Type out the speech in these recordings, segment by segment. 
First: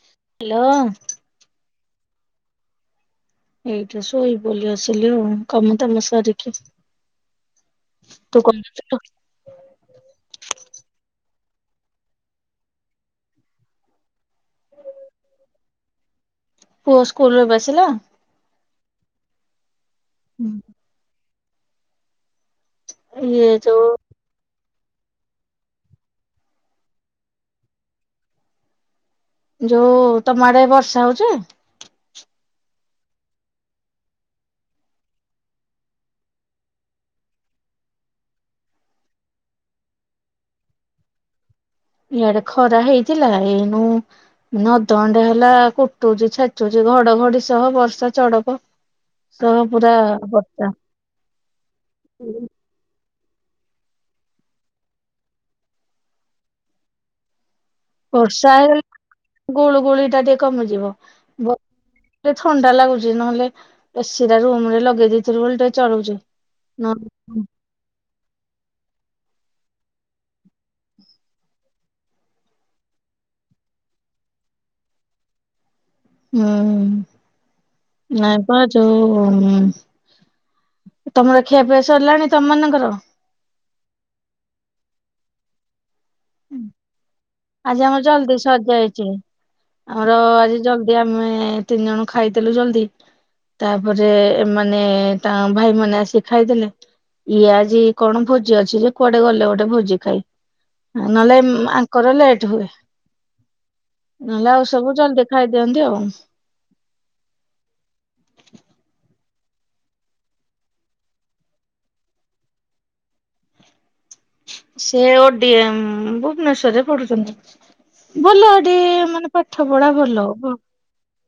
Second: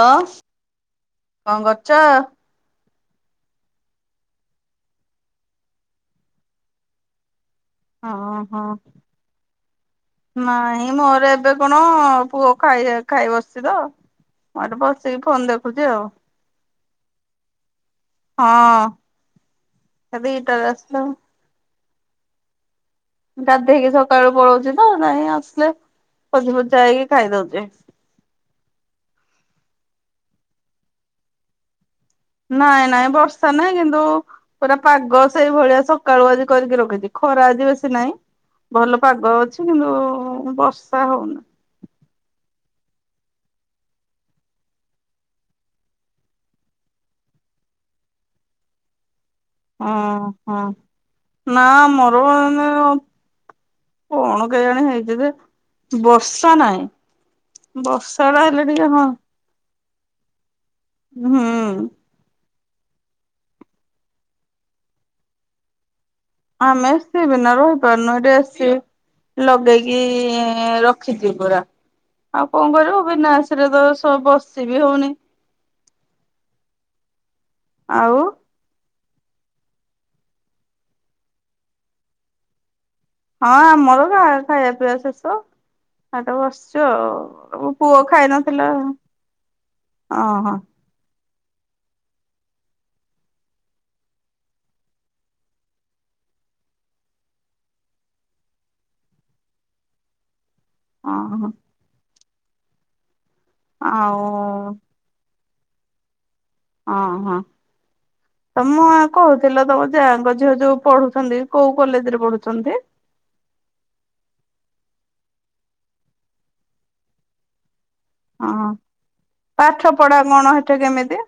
Hello hello କଣ କ ଚ ଏଇଠି ଶୋଇବି ବୋଲି ଆସିଲି ଆଉ କାମ ଦାମ ସାରିକି। ହଁ ତୁ କଣ ହଁ କରୁଥିଲୁ? ନାଇଁ ମୋର ଏବେ ଏବେ କଣ ପୁଅ ଖାଇଆ ଖାଇ ବସିଛି ତ ମୁଁ ଏଠି ବସିକି ଫୋନ୍ ଦେଖୁଛି ଆଉ ପୁଅ ସ୍କୁଲରୁ ଏବେ ଆସିଲା? ହଁ। ଏବେ ଦିଟା ରେ ଆସିଲା ଆଉ। ଇଏ ଯୋଉ ଗାଧେଇକି ସକାଳୁ ପଳଉଛନ୍ତି ହ ନାଇଁ ଆସିଲେ ପୋଛି ପୋଛା ହେଇକି ଖାଇଦାଉଛେ। ଯୋଉ ତମ ଆଡେ ବର୍ଷା ହଉଛି? ନାଇଁ ନାଇଁ ବର୍ଷା ନାଇଁ କିନ୍ତୁ ପୁରା ପାଗ ସେଇଭଳିଆ ସକାଳୁ ଆଜି କରିକି ରଖିଛି ଖରା ଆଜି ବେଶୀ ନାଇଁ ଭଲ ପାଗ ଅଛି କିନ୍ତୁ ବର୍ଷା ହଉନି। ଇଆଡେ ଖରା ହେଇଥିଲା ଏଇନୁ ଅଧଘଣ୍ଡେ ହେଲା କୁଟୁଛି ଛେଚୁଛି ଘଡଘଡି ସହ ବର୍ଷା ଚଢକ ଓ ହଁ ନା ମୋର ଏଇନେ କଣ କେଜାନି ହେଇଛି ଯେ ବର୍ଷା ନାହିଁ। ବର୍ଷା ଟା ହେଲେ ଟିକେ ହଁ? ଗୁଳିଟା ଦେ କମି ଯିବ ହୁଁ ବ ଥଣ୍ଡା ଲାଗୁଛି ନହେଲେ ଏସିି ଟା ରୁମ୍ ରେ ଲଗେଇ ଦେଇେଥିଲି ବୋଲି ଟିକେ ଚଳୁଛି। ଆମେ ନହେଲେ ଏସି ବିନା ରହିପାରୁନୁ ଏଠି ଏସି ଲଗେଇକି ରଖିଛି ପୂରା ଆଉ କଣ କରିବୁ ବିନା ଏସିରେ ତ ସ ବସି ବିି ହଉନି। ହୁଁ ଆଉ ନାଇଁ ପା ଯୋଉ ଓ ତମର ଖିଆପିଆ ସରିଲାଣି ତମ ମାନଙ୍କର? ହଁ ଆମର ଖା ଖାଇଆ ପିଇଆ ଶେଷ। ଏଟି ବସିଛୁ ଆଉ। ଆଜି ପୁଅ ଆମର ଖାଇ ଜଲଦି ସରି ନଥିଲା ଯାଇଛି ଆମର ଓହୋ ଆଜି ଜଲଦି ଆ ଆମେ ତିନି ଜଣ ଖାଇଥିଲୁ ଜଲଦି ତାପରେ ଏମାନୋନ ତାଙ୍କ ଭାଇ ମାନ ଆସିିକି ଖାଇଥିଲେ ଇଏ ଆଜି କଣ ଭୋଜି ଅଛି ଯେ କୁଆଡେ ଗଲେ ଗୋଟେ ଭୋଜି ଖାଇ,। ନହଲେ। ଓହୋ ପୁର ଲେଟ ହୁଏ। ଆଉ ନହେଲେ ଆଉ ସବୁ ଜଲତି ଦେଖ ଖାଇ ଦିଅନ୍ତି ଆଉ। ଓ ହୋ ତମଁ କହୁଥିଲ ତମ ଯାଙ୍କ ଝିଅ ଯୋଉ ପଢୁଛନ୍ତି କୋଉ କଲେଜ ରେ ପଢୁଛନ୍ତି। ସେ ଓଡି ଭୁବନେଶ୍ଵରରେ ପଢୁଛନ୍ତି। ଭଲ ହଁ ଟିକେ ମାନେ ପାଠ ପଢା ଭଲ ହବ। କଣ ସେଠି କେମିତି?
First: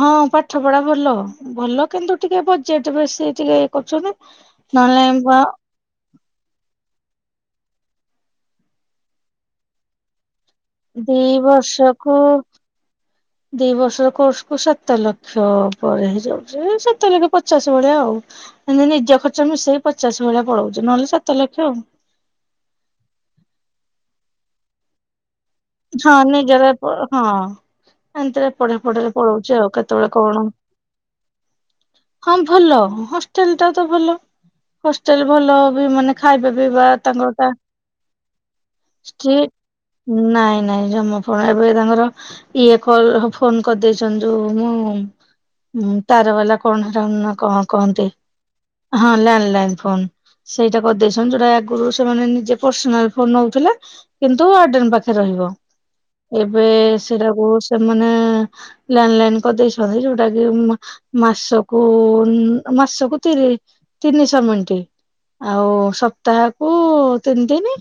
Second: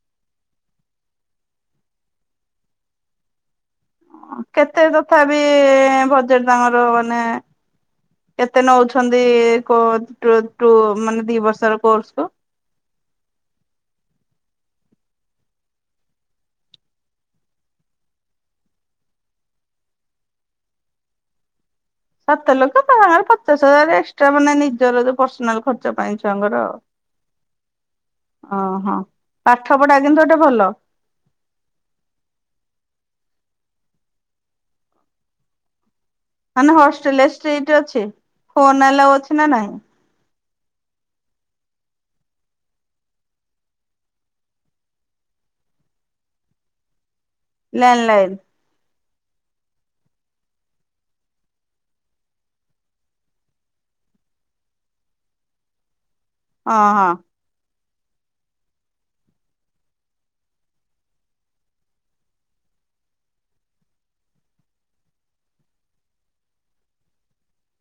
ହଁ ପାଠ ପଢା ଭଲ ଭଲ କିନ୍ତୁ ଟିକେ ବଜେଟ ବେଶୀ ଟିକେ କରୁଛନ୍ତି। କେତେ ନହେଲେ ତଥାପି ବଜେଟ ତାଙ୍କର ମାନେ କେତେ ନଉଛନ୍ତି କ ଦି ବର୍ଷକୁ ଦି ବର୍ଷ କୁ ସାତ ଲକ୍ଷ ପରେ ହେଇଯାଉଛି ସାତ ଲକ୍ଷ ପଚାଶ ଭଳିଆ ଆଉ ଏତି ନିଜ ଖର୍ଚ୍ଚ ମିଶେଇ ପଚାଶ ଭଳିଆ ପଳଉଛି ନହେଲେ ସାତ ଲକ୍ଷ ଆଉ। ସାତ ଲୋକ ତ ସାଙ୍ଗରେ ପଚାଶ ହଜାର ଏକ୍ସଟ୍ରା ମାନେ ନିଜର ଯୋଉ ପର୍ସନାଲ ଖର୍ଚ୍ଚ ହଁ ପାଇଁ ଛୁଆଙ୍କର ନିଜର ହଁ ଏମତିରେ ପଢେ ଓହୋ ପଢରେ ପଳଉଛି ପାଠ ଆଉ ପଢା କେତେବେଳେ କିନ୍ତୁ ଗୋଟେ କଣ ଭଲ ହଁ ଭଲ ହ। ହଲ ଟା ତ ଭଲ ହଷ୍ଟେଲ ଭଲ ବି ମାନେ ଖାଇବା ମାନେ ପିଇବା ହଷ୍ଟେଲ ରେ ତାଙ୍କର ତା ସାଇଟ୍ ଅଛି ଫୋନ ଅଲ୍ଲାଉ ଅଛି ନା ଷ୍ଟ୍ରିଟ୍ ନାହିଁ। ନାଇଁ ନାଇଁ ଜମାଣ ଏବେ ତାଙ୍କର ଇଏ କଲ ଫୋନ କରିଦେଇ ଯୋଉ ମୁଁ ତାର ବାଲା କଣ ର। କଣ ଲ୍ୟାଣ୍ଡ କୁହନ୍ତି। ଲାଇନ ହଁ ଲ୍ୟାଣ୍ଡ ଲାଇନ ଫୋନ୍ ସେଇଟା କରିଦେଇଛନ୍ତି ଯୋଉଟା ଆଗରୁ ସେମାନେ ନିଜେ ପର୍ସନାଲ ଫୋନ ନଉଥିଲେ କିନ୍ତୁ ୱାର୍ଡେନ ପାଖରେ ରହିବ। ଏବେ ହଁ ହଁ। ସେଟାକୁ ସ୍। ସେମାନେ ଲ୍ୟାଣ୍ଡ ଲାଇନ କରିଦେଇଛନ୍ତି ଯୋଉଟା କି ମାସକୁ ମାସକୁ ତିରି ତିନିଶହ ମିନ୍ଟିି ଆଉ ସପ୍ତାହକୁ ତିନି ତିନି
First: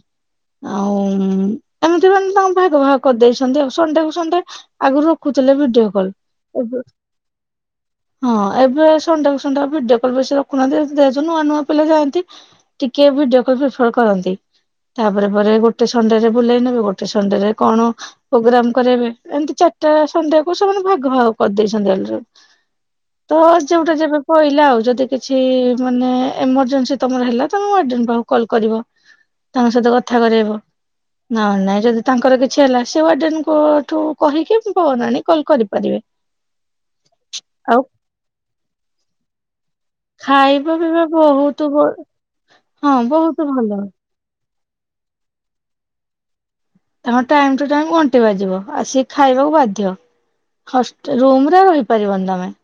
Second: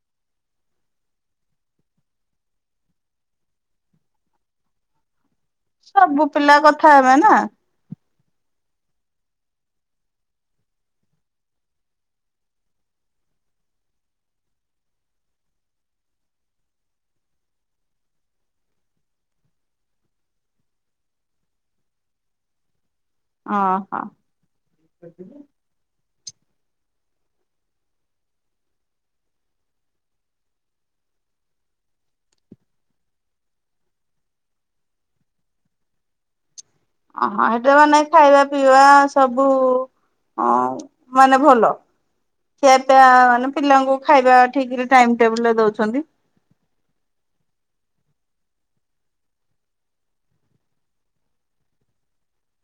ଆଉ ଏମିତି ମାନ। ଭାଗ ଭାଗ କରିଦେଇଛନ୍ତି ଆଉ ସୁଣ୍ଡେକୁ ସଣ୍ଡେ ଆଗରୁ। ରଖୁଥିଲେ ଭିଡିଓ କଲ ସବୁ ପିଲା ଏବେ କଥା ହବା ନା। ହଁ ଏବେ ସଣ୍ଡେକୁ ସଣ୍ଡେ ଭିଡିଓ କଲ୍ ବେଶୀ ରଖୁନାହାନ୍ତିୁ। ନୂଆ ନୂଆ ପିଲା ଯାଆନ୍ତି ଟିକେ ଭିଡିଓ କଲ୍ ପ୍ରିଫର କରନ୍ତି। ତାପରେ ପରେ ପରେ ଗୋଟେ ସଣ୍ଡେରେ ବୁଲେଇ ନେବେ ଗୋଟେ ସ ସଣ୍ଡେ ରେ କଣ ପ୍ରୋଗ୍ରାମ କରାଇବେ ଏମିତି ଚାରିଟା ସଣ୍ଡେ କୁ ସେମାନେ ଭାଗ ଭାଗ କରିଦେଇ ଡେଟ୍ ରେ। ତ ଯୋଉଟା ଓହୋ। ଯେବେ ପହିଲା ଆଉ ଯଦି କିଛି ମାନେ। ଏମରଜେନ୍ସି ତମର ହେଲା ତମେ ୱାର୍ଡେନ ପାଖକୁ କଲ୍ କରିବ ତାଙ୍କ ସହିତ କଥା କରାଇବ ନା ନାଇଁ ଯଦି ତାଙ୍କର କିଛି ହେଲା ସେ ୱାର୍ଡେନଙ୍କଠୁ କହିକି ଫୋନ୍ ଅନିକି କଲ୍ କରିପାରିବେ। ଅ ହଁ ଆଉ ୱାର୍ଡେଏନ ଖାଇବା ପିଇବା ସବୁ ଅ ଖାଇବା ପିଇବା ବହୁତ ଭଲ [inaudible] ହଁ ବହୁତ୍ ଭଲ। [inaudible] ଠିକ୍ ରେ ଟାଇମ୍ ଟେବୁଲ୍ ରେ ଦଉଛନ୍ତି। ତମ ଟାଇମ୍ ଟୁ ଟାଇମ୍ ଘଣ୍ଟି ବାଜିବ ଆସିକି ଖାଇବାକୁ ବାଧ୍ୟ ହଷ୍ଟେ ରୁମରେ ରହିପାରିବନି ତମେ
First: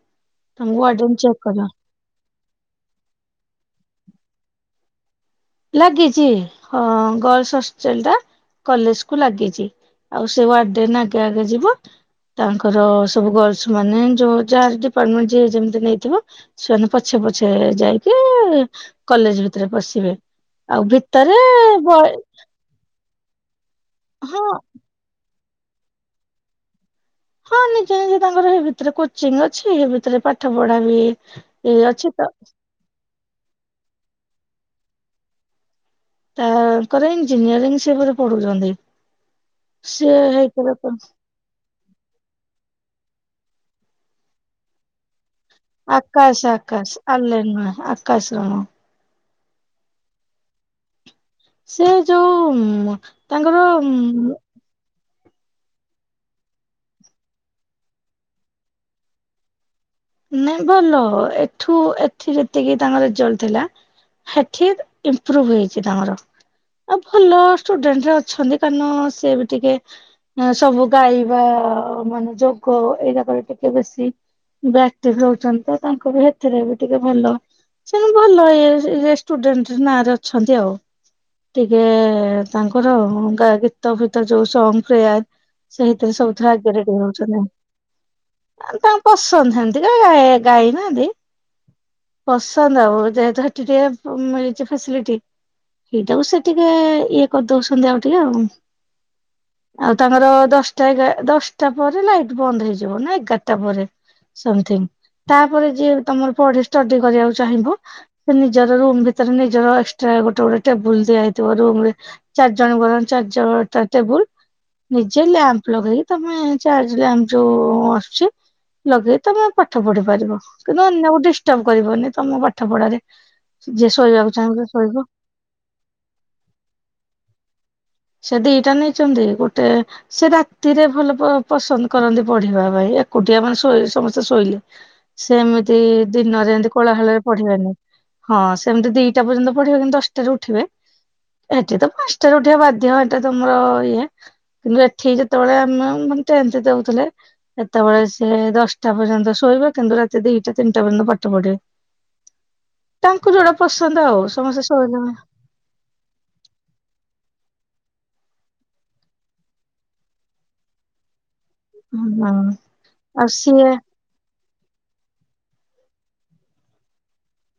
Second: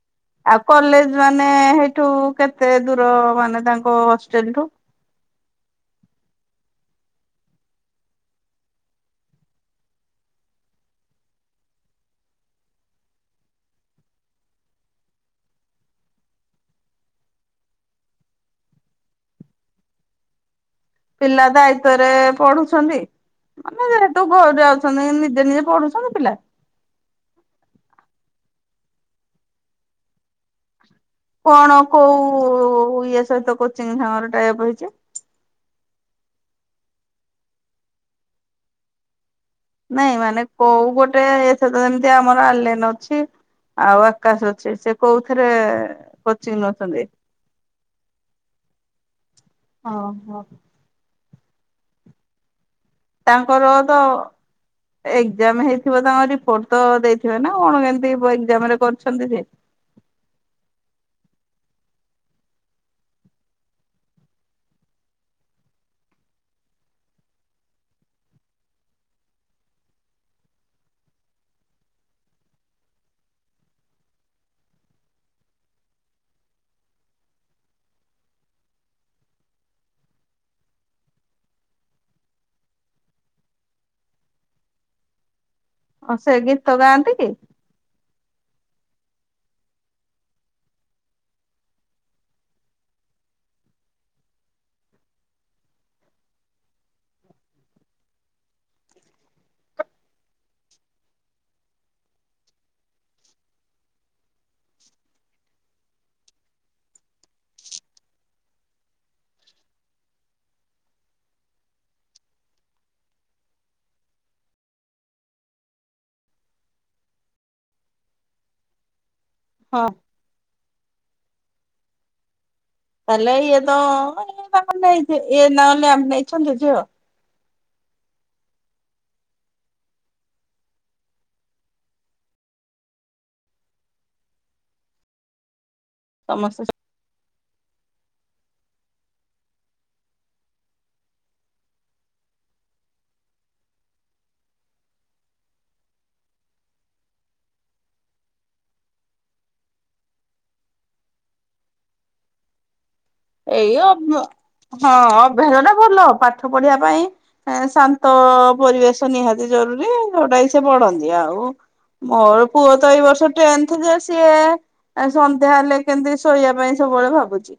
ଆଉ ତମକୁ ୱାର୍ଡେନ କଲେଜ ଚେକ୍ ମାନେ କରିବ। ହେଇଠୁ କେତେ। କେତେ ଦୂର ମାନେ ତାଙ୍କ ହଷ୍ଟେଲଠୁ? ଲାଗିଚି ହଁ ଗର୍ଲସ ହଷ୍ଟେଲ ଟା କଲେଜ କୁ ଲାଗିଚି। ଆଉ ୱାର୍ଡେନ ଆଗେ ଆଗେ ଯିବ ତାଙ୍କର ସବୁ ଗର୍ଲସ ମାନେ ଯୋ ଜାର ଡିପାର୍ଟମେଣ୍ଟ ଯିଏ ଯେମତି ନେଇଥିବ ସେମାନେ ପଛେ ପଛେ ଯାଇକି କଲେଜ ଭିତରେ ପଶିବେ। ଆଉ ଭିତରେ ପିଲା ଦାୟିତ୍ଵରେ ବଏଜ୍। ପଢୁଛନ୍ତି। ମାନେ ସେଠୁ ଘରେ ଯାଉଚନ୍ତି ଏମି ନିଜେ ନିଜେ ପଢୁଚନ୍ତି ପିଲା? ହଁ ନିଜେ ନିଜେ ତାଙ୍କର ଭିତରେ କୋଚିଂ ଅଛି। ହେ ଭିତରେ ପାଠ ପଢା ବି ଏ କଣ ଅଛି ତ କୋଉ ଇଏ ସହିତ କୋଚିଂ ସାଙ୍ଗ [unintelligible] ଟାଏ ଅପ୍ ହେଇଚି। ତାଙ୍କର ଇଞ୍ଜିନିୟରିଂ ସେ ବୋଧେ ପଢୁଚନ୍ତି। ନାଇଁ ମାନେ କୋଉ ଗୋଟେ ଏସେ ତ ଯେମିତି ଆମର ଆଲେନ ଅଛି। ଆଉ ଆକାଶ ଅଛି। ସେ କୋଉ ଆକାଶ ଆକାଶ ଆଲେନ୍ ନୁହେଁ ଆକାଶ ରଣ। ଅ ହ। ସେ ଯୋଉ ଉଁ ମ ତାଙ୍କର ଉଁ ଉଁ ଏକଜାମ୍ ହେଇଥିବ ତାଙ୍କ ରିପୋର୍ଟ ତ ଦେଇଥିବ ନା କଣ କେମତି ଏକଜାମ୍ ରେ କରିଛନ୍ତି ସେ ନାଇଁ ଭଲ ଏଠୁ ଏଠି ଯେତିକି ତାଙ୍କ ରେଜଲ୍ଟ ଥିଲା ସେଠି ଇମ୍ପୃଭ ହେଇଛି ତାଙ୍କର ଆଉ ଭଲ ଷ୍ଟୁଡେଣ୍ଟରେ ଅଛନ୍ତି କାରଣ ସ ବି ଟିକେ ସବୁ ଗାଇବା ମାନେ ଯୋଗ ଏଇ ଯାକରେ ଟିକେ ବେଶୀ ବ୍ୟାକ୍ଟି ରହୁଛନ୍ତି ତ ତାଙ୍କ ବି ସେଥିରେ ବି ଟିକେ ଭଲ। ସେ ଭଲ ଇଏ ରେ ଷ୍ଟୁଡେଣ୍ଟ୍ ନାଁ ରେ ଅଛନ୍ତି ଆଉ ଟିକେ ତାଙ୍କର ଗ ଗୀତ ଫିତ ଯୋଉ ସଙ୍ଗ ରେୟାର ସେଇଥିରେ ଆଉ ସେ ସବୁଥିରେ ଗୀତ ଆଗରେ ବି ଗାଆନ୍ତି କି? ହଉଛନ୍ତି [inaudible] ତାଙ୍କ [inaudible] ସନ୍ଧ୍ୟା [inaudible] ପ ଗାଇବା ପସନ୍ଦ ବି ପସନ୍ଦ ଆଉ ଯେହେତୁ ସେଠି ଟିକେ ମିଳିଛି ଫାସଲିଟି ସେଇଟାକୁ ସେ ଟିକେ ଇଏ କରିଦଉଛନ୍ତି ଆଉ ଟିକେ ଆଉ ତାଙ୍କର ଦଶଟା, ଏଗାର, ଦଶଟା ପରେ ଲାଇଟ୍ ବନ୍ଦ ହେଇଯିବ ନା ଏଗାରଟା ପରେ। ସମ୍ ଥିଙ୍ଗ ତାପରେ ଯିଏ ତମର ପଢି ଷ୍ଟଡି କରିବାକୁ ଚାହିଁବ ସେ ନିଜର ରୁମ ଭିତରେ ନିଜର ଏକ୍ସଟ୍ରା ଗୋଟେ ଗୋଟ ଟେବୁଲ ଦିଆ ହେଇଥିବ ରୁମ୍ ରେ ଚାରି ଜଣଙ୍କ ର ଚାରି [inaudible] ଟେବୁଲ୍ ନିଜେ ଲ୍ୟାମ୍ପ ଲଗେଇକି ତମେ ଚାର୍ଜ ଲ୍ୟାମ୍ପ ଯୋଉ ଆସୁଛି ଲଗେ। ତମେ ପାଠ ହଁ ପଢି ପାରିବ। କିନ୍ତୁ ଅନ୍ୟକୁ ଡିଷ୍ଟର୍ବ କରିବନି ତମ ପା ତାଲେ ଇଏ ତ ଅ-ଇଏ ତାଙ୍କ ନେଇ ଶୋଇବ ଥି-ଇଏ ତାଙ୍କ ମ୍ୟାମ ନେଇଛନ୍ତି ଝିଅ। ସେ ଦିଟା ନେଇଚନ୍ତି ଗୋଟେ ସେ ରାତିରେ ଭଲ ପ-ପସନ୍ଦ କରନ୍ତି ପଢିବା ପାଇଁ ଏକୁଟିଆ ମାନେ ସୋ-ଶୋଇ ସମସ୍ତେ ଶୋଇଲେ ସେମିତି ତି ଏନ୍ତି ଦିନ ସମସ୍ତେ ରେ କଳା ହେଲେ ପଢିବାନି ହଁ ସେମିତି ଦିଟା ପର୍ଯ୍ୟନ୍ତ ପଢିବେ କିନ୍ତୁ ଦଶଟାରେ ଉଠିବେ ଏଠି ତ ପାଞ୍ଚଟାରେ ଉଠିବା ବାଧ୍ୟ ହ-ଏଇଟା ତମର ଇଏ କିନ୍ତୁ ଏଠି ଯେତେବେଳେ ଆମେ ମାନେ ତେନ୍ଥ ଦଉଥିଲେ ସେତେବେଳେ ସେ ଦଶଟା ପର୍ଯ୍ୟନ୍ତ ଶୋଇବେ କିନ୍ତୁ ରାତି ଦିଟା ତିନିଟା ପର୍ଯ୍ୟନ୍ତ ପାଠ ପଢିବେ। ତାଙ୍କୁ ଯୋଉଟା ଏଇ ପସନ୍ଦ ଆଉ ସମସ୍ତେ ଅବା-ହଁ ଶୋଇଲେ ଅଭ୍ୟାସ ଟା ଭଲ ପାଠ ପଢିବା ପାଇଁ ଏ-ଶାନ୍ତି ତଅ ପରିବେଶ ନିହାତି ଜରୁରୀ ଯୋଉଟା ଇଚ୍ଛା ପଢ଼ନ୍ତି ଆଉ ମୋର ହଁ ପୁଅ ତ ଏଇ ଆଉ ବର୍ଷ ସିଏ ଟେନ୍ଥ ଯେ ସିଏ ଆ ସନ୍ଧ୍ୟା ହେଲେ କେନ୍ତି ଶୋଇବା ପାଇଁ ସବୁବେଳେ ଭାବୁଚି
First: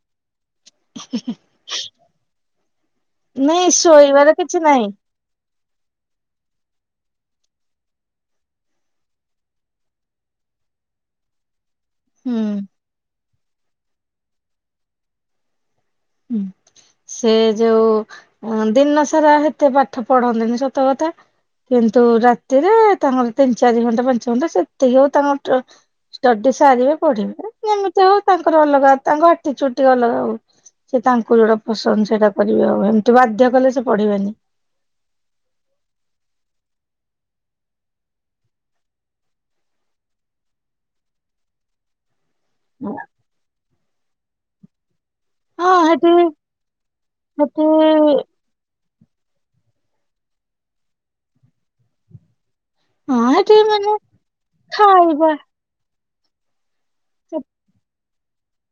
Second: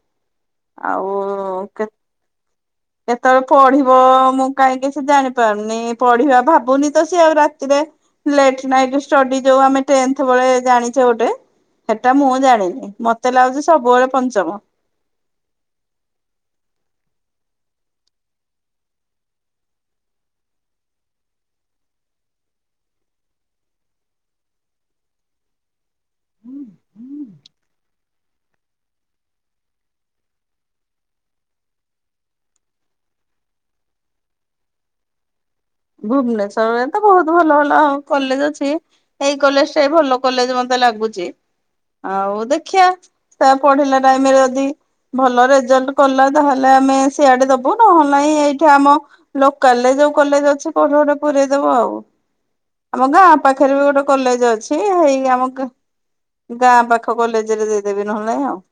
ଆଉ କେ କେତେବେଳେ ନାଇଁ ପଢିବ ଶୋଇବାର ମୁଁ କାଇଁ ନାହିଁ କିଛି ଜାଣି ପାରୁନି ନି-ପଢିବା ଭାବୁନି ତ ସିଏ ଆଉ ରାତିରେ ଲେଟ୍ ନାଇଟ୍ ଷ୍ଟଡି ଯୋଉ ମାନେ ତେନ୍ଥ ବେଳେ ଜାଣିଚେ ଗୋଟେ ସେଟା ମୁଁ ହୁଁ ଜାଣିନି ମତ୍ ମତେ ଲାଗୁଚି ସବୁବେଳେ ପଞ୍ଚମ। ହୁଁ ସେ ଯୋଉ ଉଁ-ଦିନ ସାରା ହେତେ ପାଠ ପଢନ୍ତିନି ସତ କଥା କିନ୍ତୁ ରାତିରେଏ ତାଙ୍କର ତିନି ଚାରି ଘଣ୍ଟା ପାଞ୍ଚ ଘଣ୍ଟା ସେତିକି ଆଉ ତାଙ୍କର ଷ୍ଟଡି ସାରିବେ ପଢିବେ ଯେମିତି ହଉ ତାଙ୍କର ଅଲଗା ତାଙ୍କ ଆଟିଚିଉଡ୍ ଅଲଗା ଆଉ। ସେ ତାଙ୍କୁ ଯୋଉଟା ପସନ୍ଦ ସେଇଟା କରିବେ ଆଉ ହେନ୍ତି ବାଧ୍ୟ କଲେ ସେ ପଢିବେନି। ଭୁବନେଶ୍୍ୱରରେ ତ ବହୁତ ଭଲ ଭଲ କଲେଜ ଅଛି ଏଇ କଲେଜ ଟା ଭଲ କଲେଜ ମତେ ଲାଗୁଚି ଆଉ ଦେଖିଆ ସେ ପଢିଲା ପାଇମେ ରଦିଇ ଭଲ ହଁ ରେଜଲ୍ଟ ହେଠି କଲା ତାହେଲେ ଆମେ ସିଆଡେ ହେଠି ଦବୁ ନହେଲୋନାଇଁ ଏଇଠି ଆମ ଲୋକାଲ୍ ରେ ଯୋଉ କଲେଜ ଅଛି। କୋଉଠି ଗୋଟେ ପୁରେଇ ଦବ ଆଉ। ଆମ ହଁ ଗାଁ ହେଠି ପାଖରେ ବି ମାନେ ଗୋଟେ କଲେଜ ଅଛି ହେଇ ଖାଇବା ଆମ ଗା ଗାଁ ପାଖ କଲେଜ ରେ ଦେଇଦେବେ। ନହେଲେ ନାଇଁ ଆଉ।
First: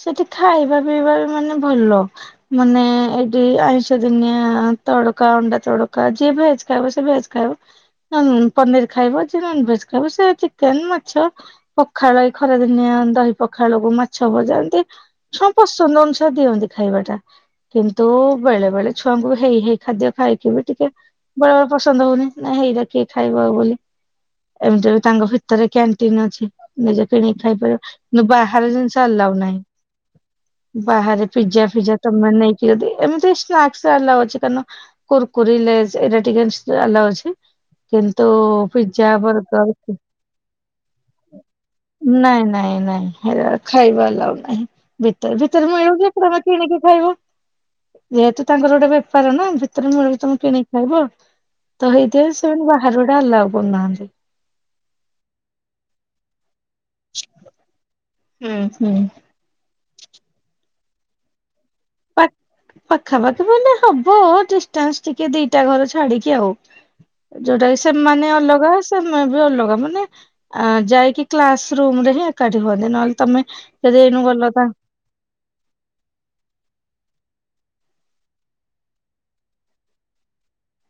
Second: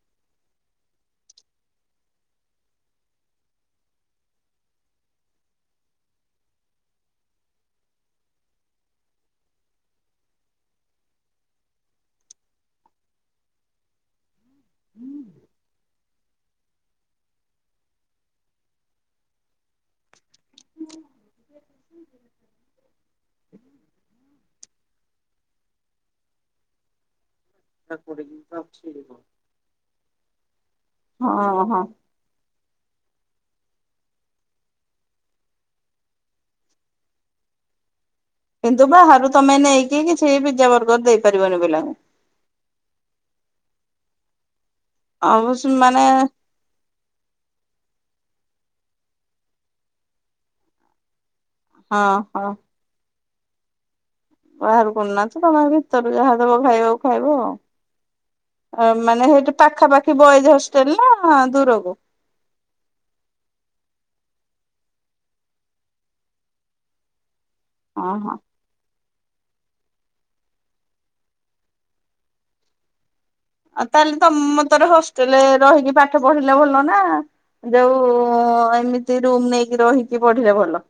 ସେଠି ଖାଇବା ପିଇବା ବି ମାନେ ଭଲଅ ମାନେ ଏଇଟି ଆଇଁଷ ଦିନିଆ ତଡକା ଅଣ୍ଡା ତଡକା ଯିଏ ଭେଜ ଖାଇବ ସେ ଭେଜ ଖାଇବ ନ୍-ପନିର ଖାଇବ ଯିଏ ନନ୍ ଭେଜ ଖାଇବ ସେ ଚିକେନ୍ ମାଛ ପଖାଳ ଏଇ ଖରା ଦିନିଆ ଦହି ପଖାଳକୁ ମାଛ ଭଜା। ଛୁଆ ପସନ୍ଦ ଅନୁ ତ-ଦିଅନ୍ତି ଖାଇବା ଟା କିନ୍ତୁଉ ବେଳେ ବେଳେ ଛୁଆଙ୍କୁ ହେଇ ହେଇ ଖାଦ୍ୟ ଖାଇକି ବି ଟିକେ ବେଳେବେଳେ ପସନ୍ଦ ହଉନି ନା ହେଇରା କିଏ ଖାଇବ ବୋଲି ଏମିତି ବି ତାଙ୍କ ଭିତରେ କ୍ୟାଣ୍ଟିନ୍ ଅଛି ନିଜେ କିଣିକି ଖାଇପାରିବ କିନ୍ତୁ ବାହାରଅ ଜିନିଷ ଆଲାଉ ନାହିଁ। ବାହାରେ ପିଜଜା ହଁ ହଁ ଫିଜା ତମ ମାନେ। ଏମିତି ସ୍ନାକ୍ ଆଲ୍ଲାଓ ଅଛି କାରଣ କୁର୍ କୁରୀ, ଲେଜ୍ ଏଗୁଡ଼ା ଟିକେ ଆଲ୍ଲାଓ ଆଛି। ତୋ କିନ୍ତୁ ପିଜ୍ଜା ବାହାରୁ ତମେ ବର୍ଗର ନେଇକି କିଛି ପିଜା ବର୍ଗର ଦେଇପାରିବନି ପିଲାଙ୍କୁ। ନାଇଁ ନାଇଁ ନାଇଁ ଖାଇବା ଆଲ୍ଲାଉଡ଼। [inaudible] ଭିତରେ ଆଉ ଭିତରେ ମୁଁ ମାନେ ଏଠୁ କିଏ ନେଇକି ଖାଇବ। ଯେହେତୁ। ତାଙ୍କର ଗୋଟେ ବେପାର ନା ଭିତରେ ମିଳୁଛି ତମେ କିଣିକି ଖାଇବ। ହଁ [unintelligible] [unintelligible] ବାହାର କରୁ ନାହାଁନ୍ତି ତମେ ଭିତରେ ଯାହା ଦେବ। ଖାଇବାକୁ ଖାଇବ। ହୁଁ ଅ ହୁଁ। ମାନେ ହଇଛି ପାଖାପାଖି ବଏସ୍ ହଷ୍ଟେଲ୍। ହେଲା ଦୂର କୁ। [unintelligible] ହବ ଡିଷ୍ଟାନ୍ସ ଟିକେ ଦିଟା ଘର ଛାଡ଼ିକି ଆଉ। ଯୋଉଟା କି ହଁ ସେମାନେ ହଁ ଅଲଗା ସେ। ମେ ବି ଅଲଗା ମାନେ ଯାଇକି କ୍ଲାସ ରୁମ ରେ ହିଁ ଏକାଠି ହୁଅନ୍ତି। ନହେଲେ ତମେ ଯଦି ତାହେଲେ ଏଇନୁ ତମ ଗଲ ତା ମତରେ ହଷ୍ଟେଲରେ ରହିକି ପାଠ ପଢିଲେ ଭଲ ନା। ଯୋଉ ଏମିତି ରୁମ୍ ନେଇକି ରହିକି ପଢି଼ଲେ ଭଲ।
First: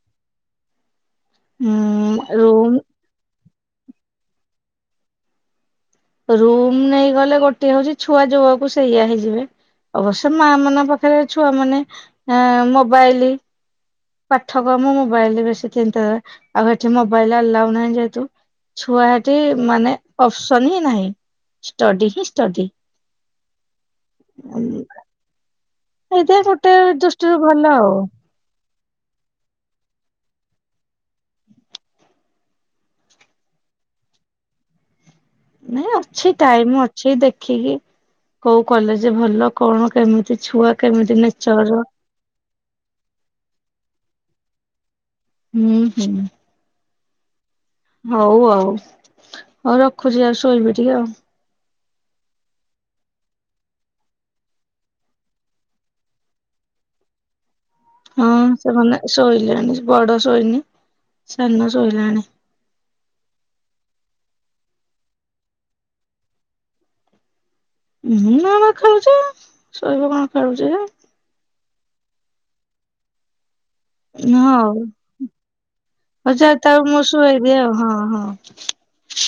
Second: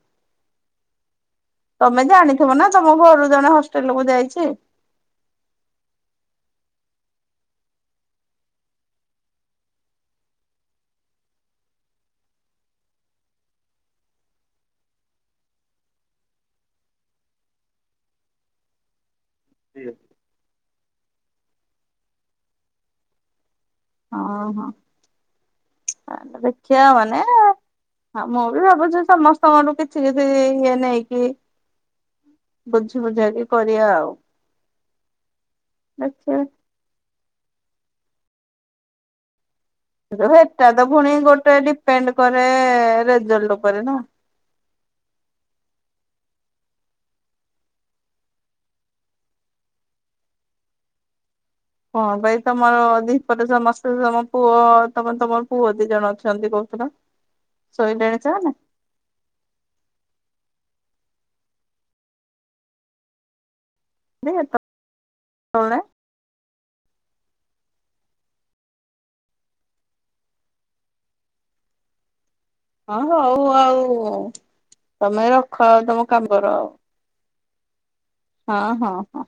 ତମେ ହୁଁ ଜାଣିଥିବ ନା ରୁମ ତମ ଘରୁ ଜଣେ ହଷ୍ଟେଲକୁୁ ଯାଇ ଛି। ରୁମ୍ ନେଇଗଲେ ଗୋଟେ ହଉଛି ଛୁଆ ଯୋଉକୁ ସେଇଆ ହେଇଯିବେ, ଅବଶ୍ୟ ମା ମାନଙ୍କ ପାଖରେ ଛୁଆ ମାନଙ୍କ ମୋବାଇଲ। ପାଠକ୍ରମ ମୋବାଇଲରେ ବେଶୀ ଚିନ୍ତା ଆଉ ଏଠି ମୋବାଇଲ ଆଲ୍ଲାଓ ନାହିଁ ଯେହେତୁ ଛୁଆ ଟି ମାନେ ଅସ ଫସନ୍ ହିଁ ନାହିଁ। ଷ୍ଟଡି ହିଁ ଷ୍ଟଡି। ହଁ ହଁ। ଏଇଟା ଗୋଟେ ଦୃଷ୍ଟିରୁ ଭଲ ଆଉ। ହଁ ମୁଁ ଭାବୁଛି ସମସ୍ତଙ୍କଠୁ କିଛି କିଛି ଇଏ ନେଇକି ବୁଝି ବୁଝାଇକି କରିବା ଆଉ। ନାଇଁ ଅଛି ଦେଖିବା ଟାଇମ ଅଛି ଦେଖ ଦେଖିକି କୋଉ କଲେଜ ଭଲ କଣ କେମିତି ଛୁଆ ସେଟା ତ ପୁଣି କେମିତି ଗୋଟେ ନେଚର ଡିପେଣ୍ଡ କରେ ରେଜଲ୍ଟ ଉପରେ ନା। ହୁଁ ହୁଁ। ହଉ ଆଉ ହଉ ରଖୁଛି ଆଉ ଶୋଇବି ଟିକେ ଆଉ। ହଁ ଭାଇ ତମର ଦିପଟ ସମସ୍ତେ ତମ ପୁଅ ତମେ ତମର ପୁଅ ଦି ଜଣ ଅଛନ୍ତି କହୁଥିଲ। ହଁ ସେମାନେ ଶୋଇଲେଣି ବଡ଼ ଶୋଇନି। ସାନ ଶୋଇଲାଣି। ଦେ ତଣ ହଁ ନା ବା ଖେଳୁଛି ଶୋଇବ କଣ ଖେଳୁଛି। ହଁ ହଉ ଅ ଆଉ ହଉ। ତମେ ରଖ ଆ ତମ କାମର ଆଉ। ହୁଏ ଆଉ ହଁ। ହଁ, ହଁ, ହଁ।